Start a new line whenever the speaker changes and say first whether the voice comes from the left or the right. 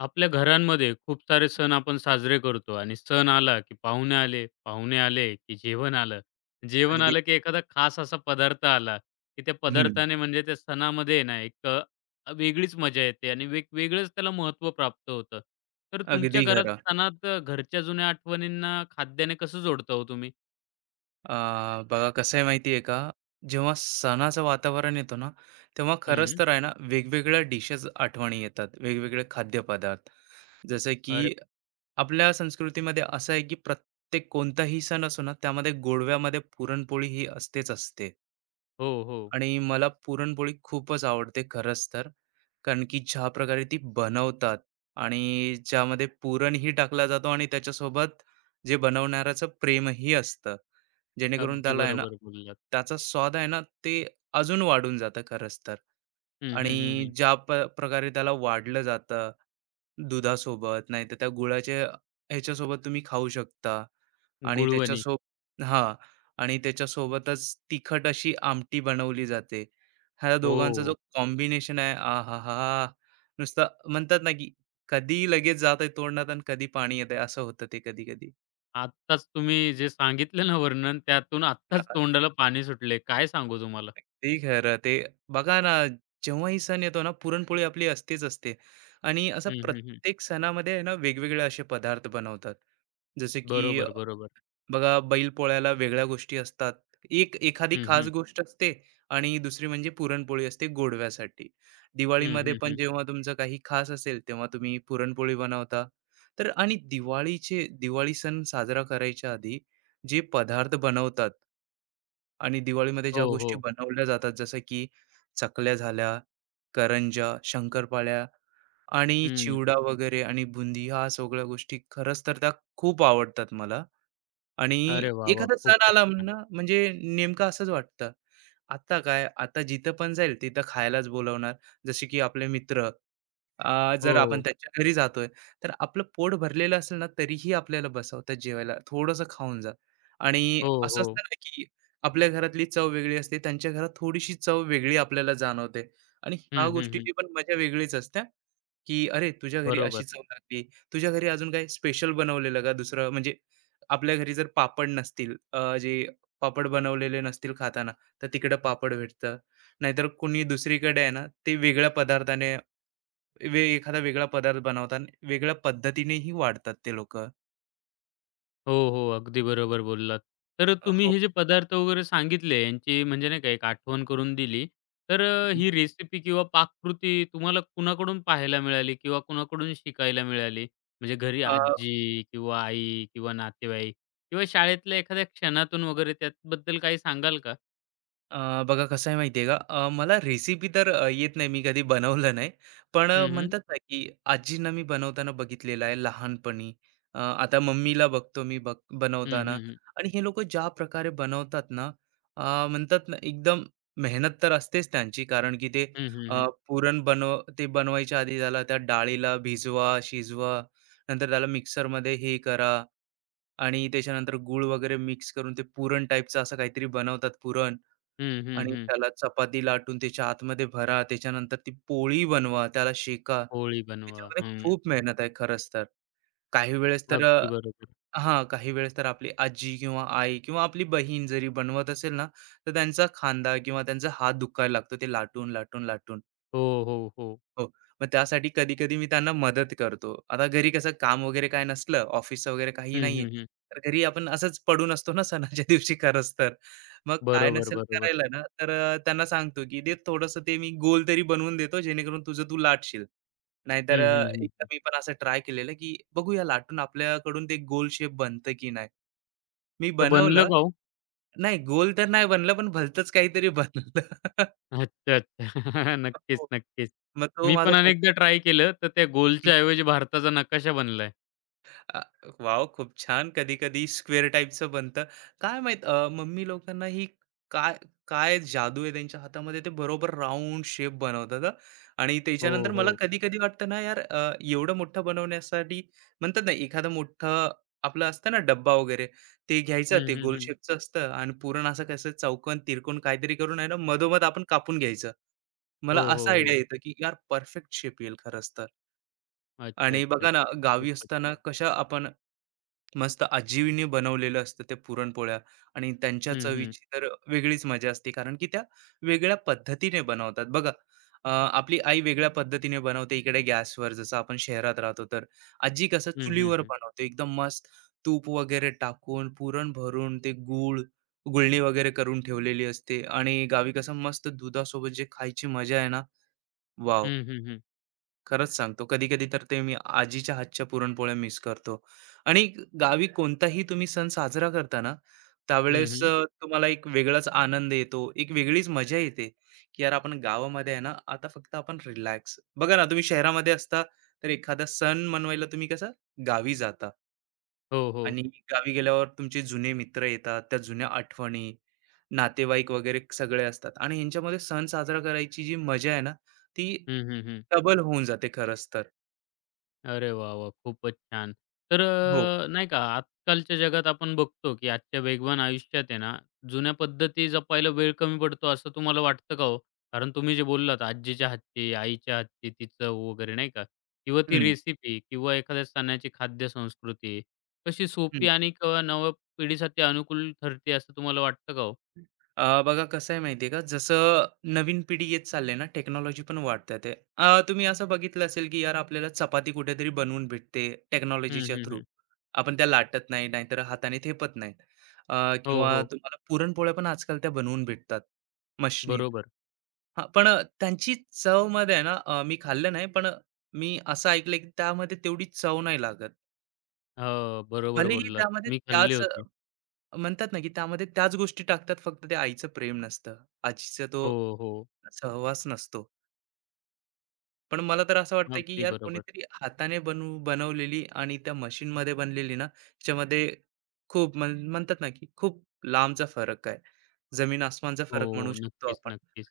left: आपल्या घरांमध्ये खूप सारे सण आपण साजरे करतो आणि सण आला की पाहुणे आले, पाहुणे आले की जेवण आलं, जेवण
right: अगदी
left: आलं की एखादा खास असा पदार्थ आला, की त्या
right: हं,
left: पदार्थाने म्हणजे त्या सणामध्ये ना एक वेगळीच मजा येते आणि वेगवेगळंच त्याला महत्त्व प्राप्त होतं. तर
right: अगदी
left: तुमच्या घरात
right: खरं.
left: सणात घरच्या जुन्या आठवणींना खाद्याने कसं जोडता हो तुम्ही?
right: अ, बघा कसं आहे माहिती आहे का, जेव्हा सणाचं वातावरण येतो ना, तेव्हा खरंच
left: हं.
right: तर आहे ना, वेगवेगळ्या डिशेस आठवणी येतात, वेगवेगळे खाद्यपदार्थ. जसं की
left: अरे
right: आपल्या संस्कृतीमध्ये असं आहे की प्रत्येक कोणताही सण असो ना, त्यामध्ये गोडव्यामध्ये पुरणपोळी ही असतेच असते.
left: हो, हो.
right: आणि मला पुरणपोळी खूपच आवडते खरंच तर. कारण की ज्या प्रकारे ती बनवतात आणि ज्यामध्ये पुरणही टाकला जातो आणि त्याच्यासोबत जे बनवणाऱ्याचं प्रेमही असतं. जेणेकरून
left: अगदी
right: त्याला आहे ना,
left: बरोबर बोललात.
right: त्याचा स्वाद आहे ना, ते अजून वाढून जातं खरंच तर.
left: हं, हं, हं,
right: आणि
left: हं.
right: ज्या प्रकारे त्याला वाढलं जातं दुधासोबत, नाहीतर त्या गुळाच्या ह्याच्यासोबत तुम्ही खाऊ शकता. आणि
left: गुळवणी.
right: त्याच्यासोबत हां. आणि त्याच्यासोबतच तिखट अशी आमटी बनवली जाते. ह्या दोघांचा जो
left: हो.
right: कॉम्बिनेशन आहे, आ हा हा, नुसतं म्हणतात ना, की कधी लगेच जातंय तोंडात आणि कधी पाणी येतंय असं होतं ते कधी-कधी.
left: आत्ताच तुम्ही जे सांगितलं ना वर्णन त्यातून आत्ताच
right: हां,
left: तोंडाला पाणी सुटले. काय सांगू तुम्हाला.
right: अगदी खरं. ते बघा ना, जेव्हाही सण येतो ना, पुरणपोळी आपली असतेच असते आणि असं
left: हं, हं, हं.
right: प्रत्येक सणामध्ये आहे ना, वेगवेगळे असे पदार्थ बनवतात. जसे की
left: बरोबर, बरोबर.
right: बघा बैलपोळ्याला वेगळ्या गोष्टी असतात. एक एखादी
left: हं,
right: खास
left: हं.
right: गोष्ट असते आणि दुसरी म्हणजे पुरणपोळी असते गोडव्यासाठी.
left: हं,
right: दिवाळीमध्ये
left: हं,
right: पण
left: हं.
right: जेव्हा तुमचं काही खास असेल, तेव्हा तुम्ही पुरणपोळी बनवता. तर आणि दिवाळीचे दिवाळी सण साजरा करायच्या आधी जे पदार्थ बनवतात आणि दिवाळीमध्ये ज्या
left: हो,
right: गोष्टी
left: हो.
right: बनवल्या जातात, जसं की चकल्या झाल्या, करंज्या, शंकरपाळ्या आणि
left: हं.
right: चिवडा वगैरे आणि बुंदी ह्या सगळ्या गोष्टी खरंच तर त्या खूप आवडतात मला. आणि
left: अरे वाह, वाह!
right: एखादा सण
left: खूपच
right: आला ना
left: छान.
right: म्हणजे नेमकं असंच वाटतं. आता काय, आता जिथं पण जाईल तिथं खायलाच बोलवणार. जसे की आपले मित्र जर आपण
left: हो.
right: त्यांच्या घरी जातोय, तर आपलं पोट भरलेलं असेल ना, तरीही आपल्याला बसवतात जेवायला. थोडंसं खाऊन जा. आणि
left: हो,
right: असं असतं
left: हो.
right: ना, की आपल्या घरातली चव वेगळी असते, त्यांच्या घरात थोडीशी चव वेगळी आपल्याला जाणवते. आणि ह्या
left: हं, हं, हं.
right: गोष्टीची पण मजा वेगळीच असते, की "अरे, तुझ्या घरी
left: बरोबर.
right: अशी चव लागली. तुझ्या घरी अजून काही स्पेशल बनवलेलं का दुसरं?" म्हणजे आपल्या घरी जर पापड नसतील अ, जे पापड बनवलेले नसतील खाताना, तर तिकडं पापड भेटतं. नाहीतर कुणी दुसरीकडे आहे ना, ते वेगळ्या पदार्थाने एखादा वेगळा पदार्थ बनवतात, वेगळ्या पद्धतीनेही वाढतात ते लोक,
left: हो, हो. अगदी बरोबर बोललात. तर तुम्ही
right: हो.
left: हे जे पदार्थ वगैरे सांगितले यांची म्हणजे नाही का एक आठवण करून दिली. तर ही रेसिपी किंवा पाककृती तुम्हाला कुणाकडून पाहायला मिळाली किंवा कुणाकडून शिकायला मिळाली? म्हणजे घरी आजी किंवा आई किंवा नातेवाईक किंवा शाळेतल्या एखाद्या क्षणातून वगैरे त्याबद्दल काही सांगाल का?
right: बघा कसं आहे माहिती का? मला रेसिपी तर येत नाही, मी कधी बनवलं नाही. पण
left: हं, हं.
right: म्हणतात ना, की आजींना मी बनवताना बघितलेलं आहे लहानपणी. आता मम्मीला बघतो मी
left: हं,
right: बनवताना
left: हं, हं.
right: आणि हे लोकं ज्या प्रकारे बनवतात ना, म्हणतात ना, एकदम मेहनत तर असतेच त्यांची कारण की ते
left: हं, हं, हं.
right: पुरण ते बनवायच्या आधी त्याला त्या डाळीला भिजवा, शिजवा, नंतर त्याला मिक्सरमध्ये हे करा आणि त्याच्यानंतर गूळ वगैरे मिक्स करून ते पुरण टाईपचं असं काहीतरी बनवतात पुरण.
left: हं,
right: आणि
left: हं,
right: त्याला चपाती लाटून त्याच्या आतमध्ये भरा, त्याच्यानंतर ती पोळी बनवा, त्याला शेका.
left: बनवा.
right: त्याच्यामध्ये
left: हं.
right: खूप मेहनत आहे खरंच तर. काही वेळेस तर
left: अगदी
right: अ,
left: बरोबर.
right: काही वेळेस तर आपली आजी किंवा आई किंवा आपली बहीण जरी बनवत असेल ना, तर त्यांचा खांदा किंवा त्यांचा हात दुखायला लागतो ते लाटून, लाटून, लाटून.
left: हो, हो, हो.
right: हो. मग त्यासाठी कधी-कधी मी त्यांना मदत करतो. आता घरी कसं काम वगैरे काय नसलं, ऑफिसचं वगैरे काही
left: हं,
right: नाहीये,
left: हं, हं.
right: तर घरी आपण असंच पडून असतो ना सणाच्या दिवशी खरंच तर. मग काय
left: बरोबर,
right: नसेल
left: बरोबर.
right: करायला ना, तर त्यांना सांगतो, की "दे थोडंसं ते मी गोल तरी बनवून देतो जेणेकरून तुझं तू लाटशील." नाहीतर
left: हं, हं, हं,
right: एकदा
left: हं.
right: मी पण असं ट्राय केलेलं, की बघूया लाटून आपल्याकडून ते गोल शेप बनतं की नाही. मी
left: तर बनलं
right: बनवलं.
left: का हो?
right: नाही गोल तर नाही बनलं, पण भलतंच काहीतरी बनलं.
left: अच्छा, अच्छा. नक्कीच,
right: हो.
left: नक्कीच.
right: मग तो
left: मी
right: माझा
left: पण अनेकदा ट्राय केलं, तर त्या गोलच्या ऐवजी भारताचा नकाशा बनलाय.
right: अ, वॉव! खूप छान. कधी-कधी स्क्वेअर टाइपचं बनतं. काय माहीत मम्मी लोकांना ही काय काय जादू आहे त्यांच्या हातामध्ये ते बरोबर राउंड शेप बनवतात हं. आणि
left: हो,
right: त्याच्यानंतर मला
left: हो.
right: कधी-कधी वाटतं ना यार एवढं मोठं बनवण्यासाठी म्हणतात ना एखादं मोठं आपलं असतं ना डब्बा वगैरे ते घ्यायचं
left: हं,
right: ते
left: हं,
right: गोल
left: हं.
right: शेपचं असतं आणि पूर्ण असं कसं चौकोन, तिरकोन काहीतरी करून आहे ना मधोमध आपण कापून घ्यायचं.
left: हो,
right: मला
left: हो,
right: असा आयडिया
left: हो.
right: येतं की यार परफेक्ट शेप येईल खरंच तर.
left: अच्छा,
right: आणि
left: अच्छा.
right: बघा ना
left: अच्छा.
right: गावी
left: खूपच
right: असताना
left: छान.
right: कशा आपण मस्त आजीने बनवलेलं असतं ते पुरणपोळ्या आणि त्यांच्या
left: हं, हं.
right: चवीची तर वेगळीच मजा असते कारण की त्या वेगळ्या पद्धतीने बनवतात बघा आपली आई वेगळ्या पद्धतीने बनवते इकडे गॅसवर जसं आपण शहरात राहतो तर आजी कसं
left: हं, हं,
right: चुलीवर
left: हं.
right: बनवते एकदम मस्त तूप वगैरे टाकून पुरण भरून ते गूळ गुळणी वगैरे करून ठेवलेली असते आणि गावी कसं मस्त दुधासोबत जे खायची मजा आहे ना वाव
left: हं, हं, हं.
right: खरंच सांगतो कधी-कधी तर ते मी आजीच्या हातच्या पुरणपोळ्या मिस करतो. आणि गावी कोणताही तुम्ही सण साजरा करता ना, त्यावेळेस
left: हं,
right: तुम्हाला एक वेगळाच आनंद येतो, एक वेगळीच मजा येते, की यार आपण गावामध्ये आहे ना, आता फक्त आपण रिलॅक्स. बघा ना, तुम्ही शहरामध्ये असता तर एखादा सण मनवायला तुम्ही कसं गावी जाता
left: हो, हो.
right: आणि गावी गेल्यावर तुमचे जुने मित्र येतात, त्या जुन्या आठवणी, नातेवाईक वगैरे सगळे असतात आणि ह्यांच्यामध्ये सण साजरा करायची जी मजा आहे ना, ती
left: हं, हं, हं.
right: डबल होऊन जाते खरंच तर.
left: अरे वाह, वाह! खूपच छान. तर
right: हो.
left: नाही का आजकालच्या जगात आपण बघतो, की आजच्या वेगवान आयुष्यात आहे ना, जुन्या पद्धती जपायला वेळ कमी पडतो असं तुम्हाला वाटतं का हो? कारण तुम्ही जे बोललात आजीच्या हातची, आईच्या हातची, ती चव वगैरे नाही का? किंवा ती
right: हं,
left: रेसिपी किंवा एखाद्या सणाची खाद्य संस्कृती कशी सोपी
right: हं.
left: आणि किंवा नव्या पिढीसाठी अनुकूल ठरते असं तुम्हाला वाटतं का हो?
right: बघा कसं आहे माहिती आहे का, जसं नवीन पिढी येत चालली ना, टेक्नॉलॉजी पण वाढतात आहे. तुम्ही असं बघितलं असेल की यार आपल्याला चपाती कुठेतरी बनवून भेटते
left: हं,
right: टेक्नॉलॉजीच्या
left: हं,
right: थ्रू.
left: हं.
right: आपण त्या लाटत नाही, नाहीतर हाताने थेपत नाहीत.
left: हो,
right: किंवा
left: हो.
right: तुम्हाला पुरणपोळ्या पण आजकाल त्या बनवून भेटतात मशनीत.
left: बरोबर.
right: हां, पण त्यांची चवमध्ये आहे ना, मी खाल्लं नाही, पण मी असं ऐकलंय की त्यामध्ये तेवढी चव नाही लागत.
left: हो, बरोबर
right: भलेही
left: बोललात.
right: त्यामध्ये
left: मी खाल्ली
right: त्याच
left: होती.
right: म्हणतात ना, की त्यामध्ये त्याच गोष्टी टाकतात फक्त ते आईचं प्रेम नसतं. आजीचा
left: हो,
right: तो
left: हो.
right: सहवास नसतो. पण मला तर असं वाटतं, की
left: अगदी
right: यार
left: बरोबर.
right: कोणीतरी हाताने बनवलेली आणि त्या मशीनमध्ये बनलेली ना, त्याच्यामध्ये खूप म्हणतात ना, की खूप लांबचा फरक आहे. जमीन आसमानचा फरक म्हणू
left: हो.
right: शकतो
left: नक्कीच,
right: आपण.
left: नक्कीच.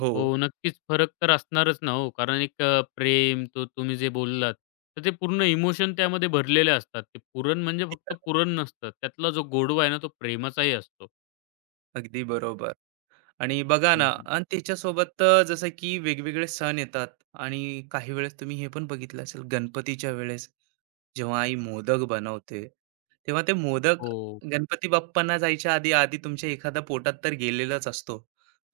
right: हो.
left: हो, नक्कीच फरक तर असणारच ना हो. कारण एक प्रेम तो तुम्ही जे बोललात, तर ते पूर्ण इमोशन त्यामध्ये भरलेले असतात. ते पुरण म्हणजे फक्त पुरण नसतं. त्यातला जो गोडवा आहे ना तो प्रेमाचाही असतो.
right: अगदी बरोबर. आणि बघा ना
left: हं, हं.
right: आणि त्याच्यासोबत जसं की वेगवेगळे सण येतात आणि काही वेळेस तुम्ही हे पण बघितलं असेल गणपतीच्या वेळेस जेव्हा आई मोदक बनवते तेव्हा ते मोदक
left: हो.
right: गणपती बाप्पांना जायच्या आधी आधी तुमच्या एखादा पोटात तर गेलेलाच असतो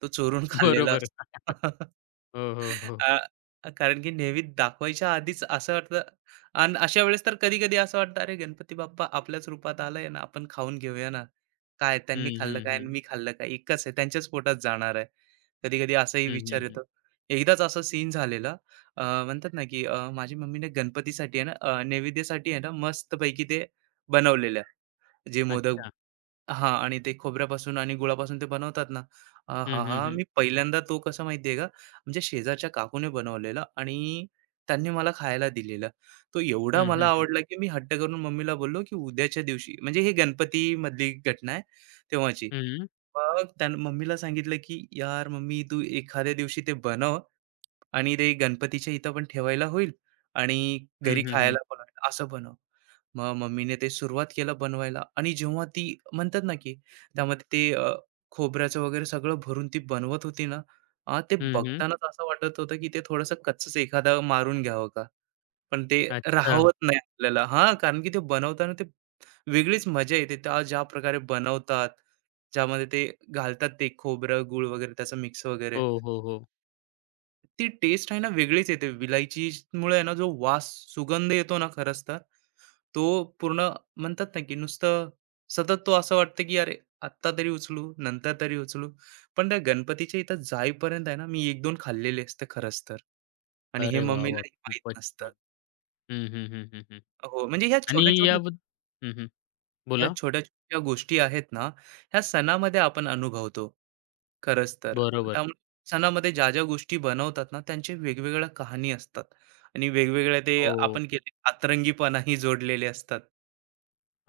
right: तो चोरून खाल्लेला
left: बरोबर.
right: असतो.
left: हो, हो, हो.
right: कारण की नेहमी दाखवायच्या आधीच असं वाटतं आणि अशा वेळेस तर कधी कधी असं वाटतं अरे गणपती बाप्पा आपल्याच रूपात आलाय ना आपण खाऊन घेऊया ना काय
left: हं,
right: त्यांनी खाल्लं
left: हं,
right: काय आणि
left: हं.
right: मी खाल्लं काय एकच आहे त्यांच्याच पोटात जाणार आहे कधी कधी असाही
left: हं,
right: विचार
left: हं, हं.
right: येतो एकदाच असं सीन झालेला म्हणतात ना की माझी मम्मीने गणपतीसाठी आहे ना नैवेद्यासाठी आहे ना मस्तपैकी ते बनवलेलं जे मोदक
left: अच्छा.
right: आणि ते खोबऱ्यापासून आणि गुळापासून ते बनवतात ना.
left: हं,
right: आहाहा!
left: हं, हं.
right: मी पहिल्यांदा तो कसा माहिती आहे का, म्हणजे शेजारच्या काकूने बनवलेला आणि त्यांनी मला खायला दिलेला. तो
left: हं,
right: एवढा मला
left: हं, हं.
right: आवडला, की मी हट्ट करून मम्मीला बोललो, की उद्याच्या दिवशी म्हणजे हे गणपतीमधली घटना आहे तेव्हाची.
left: हं.
right: मग त्यानं मम्मीला सांगितलं, की "यार मम्मी तू एखाद्या दिवशी ते बनव आणि ते गणपतीच्या इथं पण ठेवायला होईल आणि
left: हं,
right: घरी
left: हं, हं.
right: खायला पण होईल, असं बनव." मग मम्मीने ते सुरुवात केलं बनवायला आणि जेव्हा ती म्हणतात ना की त्यामध्ये ते खोबऱ्याचं वगैरे सगळं भरून ती बनवत होती ना ते बघतानाच असं वाटत होतं की ते थोडंसं कच्चच एखादा मारून घ्यावं का पण ते
left: अच्छा.
right: राहवत नाही आपल्याला हा कारण की ते बनवताना ते वेगळीच मजा येते त्या ज्या प्रकारे बनवतात ज्यामध्ये ते घालतात ते खोबरं गुळ वगैरे त्याचं मिक्स वगैरे
left: हो, हो, हो.
right: ती टेस्ट आहे ना वेगळीच येते विलायचीमुळे आहे ना जो वास सुगंध येतो ना खरंच तर तो पूर्ण म्हणतात ना, की नुसतं सतत तो असं वाटतं, की अरे आत्ता तरी उचलू, नंतर तरी उचलू. पण त्या गणपतीच्या इथं जाईपर्यंत आहे ना, मी 1-2 खाल्लेले असते खरंच तर. आणि हे
left: अरे वाह, वाह!
right: मम्मीलाही माहीत
left: खूपच
right: नसतं.
left: छान. हं, हं, हं, हं, हं.
right: हो, म्हणजे ह्या
left: आणि
right: छोट्या-छोट्या ह्या
left: बोला.
right: छोट्या-छोट्या गोष्टी आहेत ना, ह्या सणामध्ये आपण अनुभवतो खरंच तर.
left: बरोबर.
right: त्यामुळे सणामध्ये ज्या-ज्या गोष्टी बनवतात ना, त्यांच्या वेगवेगळ्या कहाणी असतात आणि वेगवेगळ्या ते
left: हो.
right: आपण केले अतरंगीपणाही जोडलेले असतात.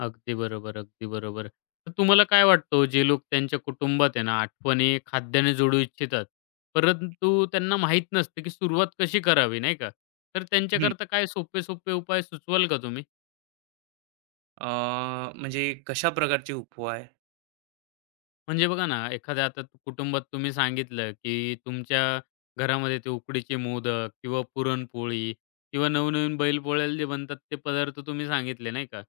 left: अगदी बरोबर, अगदी बरोबर. तर तुम्हाला काय वाटतं हो, जे लोक त्यांच्या कुटुंबात आहे ना, आठवणी खाद्याने जोडू इच्छितात, परंतु त्यांना माहीत नसतं, की सुरुवात कशी करावी, नाही का? तर त्यांच्याकरता काय सोपे-सोपे उपाय सुचवाल का तुम्ही?
right: म्हणजे कशा प्रकारचे उपवाय?
left: म्हणजे बघा ना, एखाद्या आता कुटुंबात तुम्ही सांगितलं, की तुमच्या घरामध्ये ते उकडीचे मोदक किंवा पुरणपोळी किंवा नवनवीन बैलपोळ्याला जे बनतात ते पदार्थ तुम्ही सांगितले, नाही का?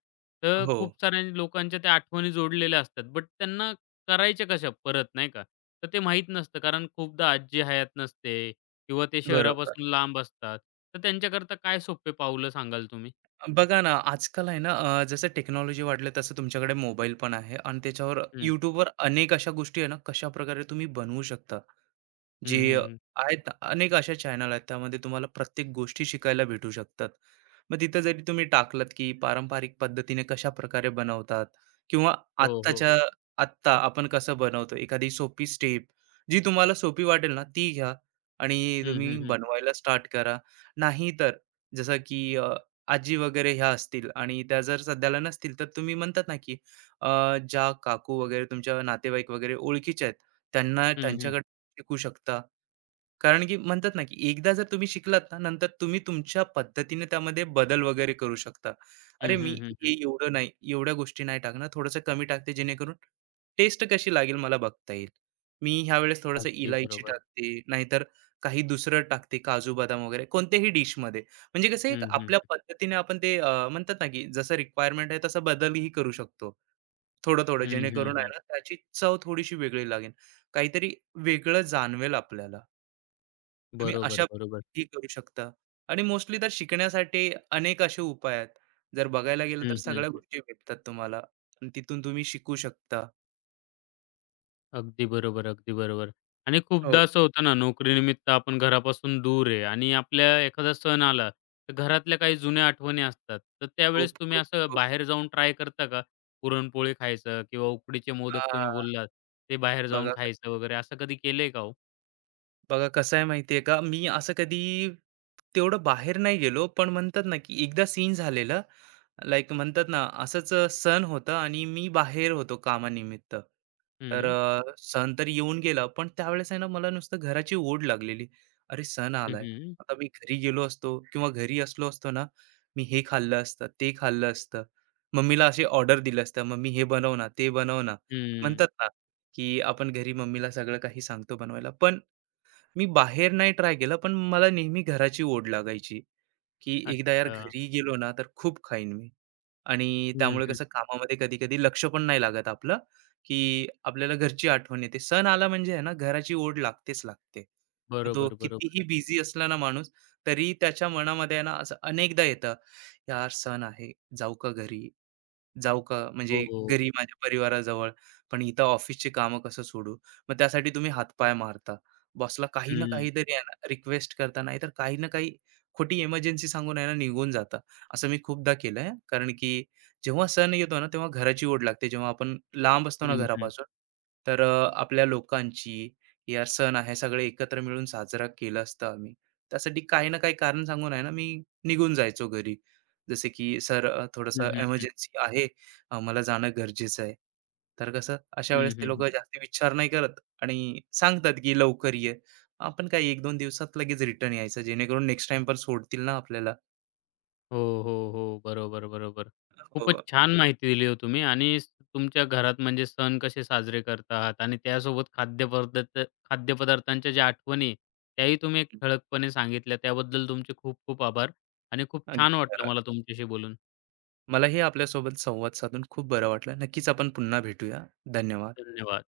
left: तर
right: हो,
left: खूप साऱ्या लोकांच्या त्या आठवणी जोडलेल्या असतात. बट त्यांना करायच्या कशा परत, नाही का? तर ते माहीत नसतं कारण खूपदा आजी हयात नसते किंवा ते
right: बरोबर.
left: शहरापासून लांब असतात. तर त्यांच्याकरता काय सोपे पावलं सांगाल तुम्ही?
right: बघा ना, आजकाल आहे ना, जसं टेक्नॉलॉजी वाढलं तसं तुमच्याकडे मोबाईल पण आहे आणि त्याच्यावर
left: हं,
right: YouTubeवर अनेक अशा गोष्टी आहे ना, कशाप्रकारे तुम्ही बनवू शकता.
left: हं,
right: जे
left: हं, हं.
right: आहेत अनेक अशा चॅनल आहेत त्यामध्ये तुम्हाला प्रत्येक गोष्टी शिकायला भेटू शकतात. मग तिथं जरी तुम्ही टाकलत, की पारंपरिक पद्धतीने कशाप्रकारे बनवतात किंवा
left: हो, हो.
right: आत्ताच्या आत्ता आपण कसं बनवतो एखादी सोपी स्टेप जी तुम्हाला सोपी वाटेल ना ती घ्या आणि
left: हं,
right: तुम्ही
left: हं, हं.
right: बनवायला स्टार्ट करा. नाहीतर जसं की आजी वगैरे ह्या असतील आणि त्या जर सध्याला नसतील तर तुम्ही म्हणतात ना, की ज्या काकू वगैरे तुमच्या नातेवाईक वगैरे ओळखीच्या आहेत त्यांना
left: हं, हं.
right: त्यांच्याकडे शिकू शकता. कारण की म्हणतात ना, की एकदा जर तुम्ही शिकलात ना, नंतर तुम्ही तुमच्या पद्धतीने त्यामध्ये बदल वगैरे करू शकता. अरे,
left: हं,
right: मी
left: हं, हं,
right: हे
left: हं.
right: एवढं नाही, एवढ्या गोष्टी नाही टाकणार, थोडंसं कमी टाकते जेणेकरून टेस्ट कशी लागेल मला बघता येईल. मी ह्यावेळेस थोडंसं
left: अगदी
right: इलायची
left: बरोबर.
right: टाकते, नाहीतर काही दुसरं टाकते, काजू बदाम वगैरे कोणत्याही डिशमध्ये. म्हणजे कसं एक
left: हं, हं.
right: आपल्या पद्धतीने आपण ते म्हणतात ना, की जसं रिक्वायरमेंट आहे तसा बदलही करू शकतो. थोडं-थोडं
left: हं, हं,
right: जेणेकरून आहे
left: हं.
right: ना, त्याची चव थोडीशी वेगळी लागेल. काहीतरी वेगळं जाणवेल आपल्याला. तुम्ही
left: बरोबर,
right: अशा
left: बरोबर.
right: ही करू शकता आणि मोस्टली तर शिकण्यासाठी अनेक असे उपाय आहेत. जर बघायला गेलं
left: हं,
right: तर
left: हं,
right: सगळ्या
left: हं.
right: गोष्टी भेटतात तुम्हाला आणि तिथून तुम्ही शिकू शकता.
left: अगदी बरोबर, अगदी बरोबर. आणि
right: हो.
left: खूपदा असं होतं ना, नोकरीनिमित्त आपण घरापासून दूर आहे आणि आपल्या एखादा सण आला, तर घरातल्या काही जुन्या आठवणी असतात. तर त्यावेळेस
right: खूप,
left: तुम्ही
right: खूप,
left: असं
right: खूप.
left: बाहेर जाऊन ट्राय करता का? पुरणपोळी खायचं किंवा उकडीचे मोदक तुम्ही
right: हां.
left: बोललात, ते बाहेर जाऊन
right: बघा
left: खायचं वगैरे असं कधी केलंय का हो?
right: बघा कसं आहे माहिती का? मी असं कधी तेवढं बाहेर नाही गेलो, पण म्हणतात ना, की एकदा सीन झालेलं लाईक म्हणतात ना असंच सण होतं आणि मी बाहेर होतो कामानिमित्त. तर
left: हं.
right: सण तर येऊन गेला, पण त्यावेळेस आहे ना मला नुसतं घराची ओढ लागलेली. अरे सण
left: हं,
right: आलाय.
left: हं.
right: आता मी घरी गेलो असतो किंवा घरी असलो असतो ना, मी हे खाल्लं असतं, ते खाल्लं असतं. मम्मीला अशी ऑर्डर दिलं असतं, "मम्मी हे बनव ना, ते बनव ना."
left: हं.
right: म्हणतात ना, की आपण घरी मम्मीला सगळं काही सांगतो बनवायला. पण मी बाहेर नाही ट्राय केलं, पण मला नेहमी घराची ओढ लागायची. की एकदा यार
left: अच्छा.
right: घरी गेलो ना, तर खूप खाईन मी. आणि
left: हं,
right: त्यामुळे
left: हं.
right: कसं कामामध्ये कधी-कधी लक्ष पण नाही लागत आपलं, की आपल्याला घरची आठवण येते. सण आला म्हणजे आहे ना, घराची ओढ लागतेच लागते. मग तो
left: बरोबर, बरोबर.
right: कितीही बिझी असला ना माणूस, तरी त्याच्या मनामध्ये आहे ना, असं अनेकदा येतं, "यार सण आहे, जाऊ का घरी?" जाऊ का?
left: हो,
right: म्हणजे
left: हो.
right: घरी माझ्या परिवाराजवळ. पण इथं ऑफिसची कामं कसं सोडू? मग त्यासाठी तुम्ही हातपाय मारता. बॉसला काही ना
left: हं.
right: काहीतरी आहे ना रिक्वेस्ट करता, नाही तर काही ना काही खोटी इमर्जन्सी सांगून आहे ना निघून जाता. असं मी खूपदा केलंय. कारण की जेव्हा सण येतो ना, तेव्हा घराची ओढ लागते. जेव्हा आपण लांब असतो ना
left: हं, हं.
right: घरापासून, तर आपल्या लोकांची, या सण आहे सगळे एकत्र मिळून साजरा केला असता आम्ही. त्यासाठी काही ना काही कारण सांगून आहे ना, मी निघून जायचो घरी. जसे की "सर
left: हं,
right: थोडंसं
left: हं, हं.
right: एमर्जन्सी आहे." आम्हाला जाणं गरजेचं आहे. तर कसं अशा वेळेस ते
left: हं,
right: लोकं जास्त विचार नाही करत आणि सांगतात, की लवकर ये. आपण काय 1-2 दिवसात लगेच रिटर्न यायचं जेणेकरून नेक्स्ट टाईम पण सोडतील ना आपल्याला.
left: हो, हो, हो. बरोबर, बरोबर.
right: हो.
left: खूपच छान माहिती दिली हो तुम्ही आणि तुमच्या घरात म्हणजे सण कसे साजरे करतात आणि त्यासोबत खाद्यपदार्थ खाद्यपदार्थांच्या ज्या आठवणी आहे, त्याही तुम्ही एक
right: हं.
left: ठळकपणे सांगितल्या. त्याबद्दल तुमचे खूप खूप आभार आणि खूप
right: अगदी
left: छान वाटलं
right: खरं.
left: मला तुमच्याशी बोलून.
right: मलाही आपल्यासोबत संवाद साधून खूप बरं वाटलं. नक्कीच आपण पुन्हा भेटूया. धन्यवाद.
left: धन्यवाद.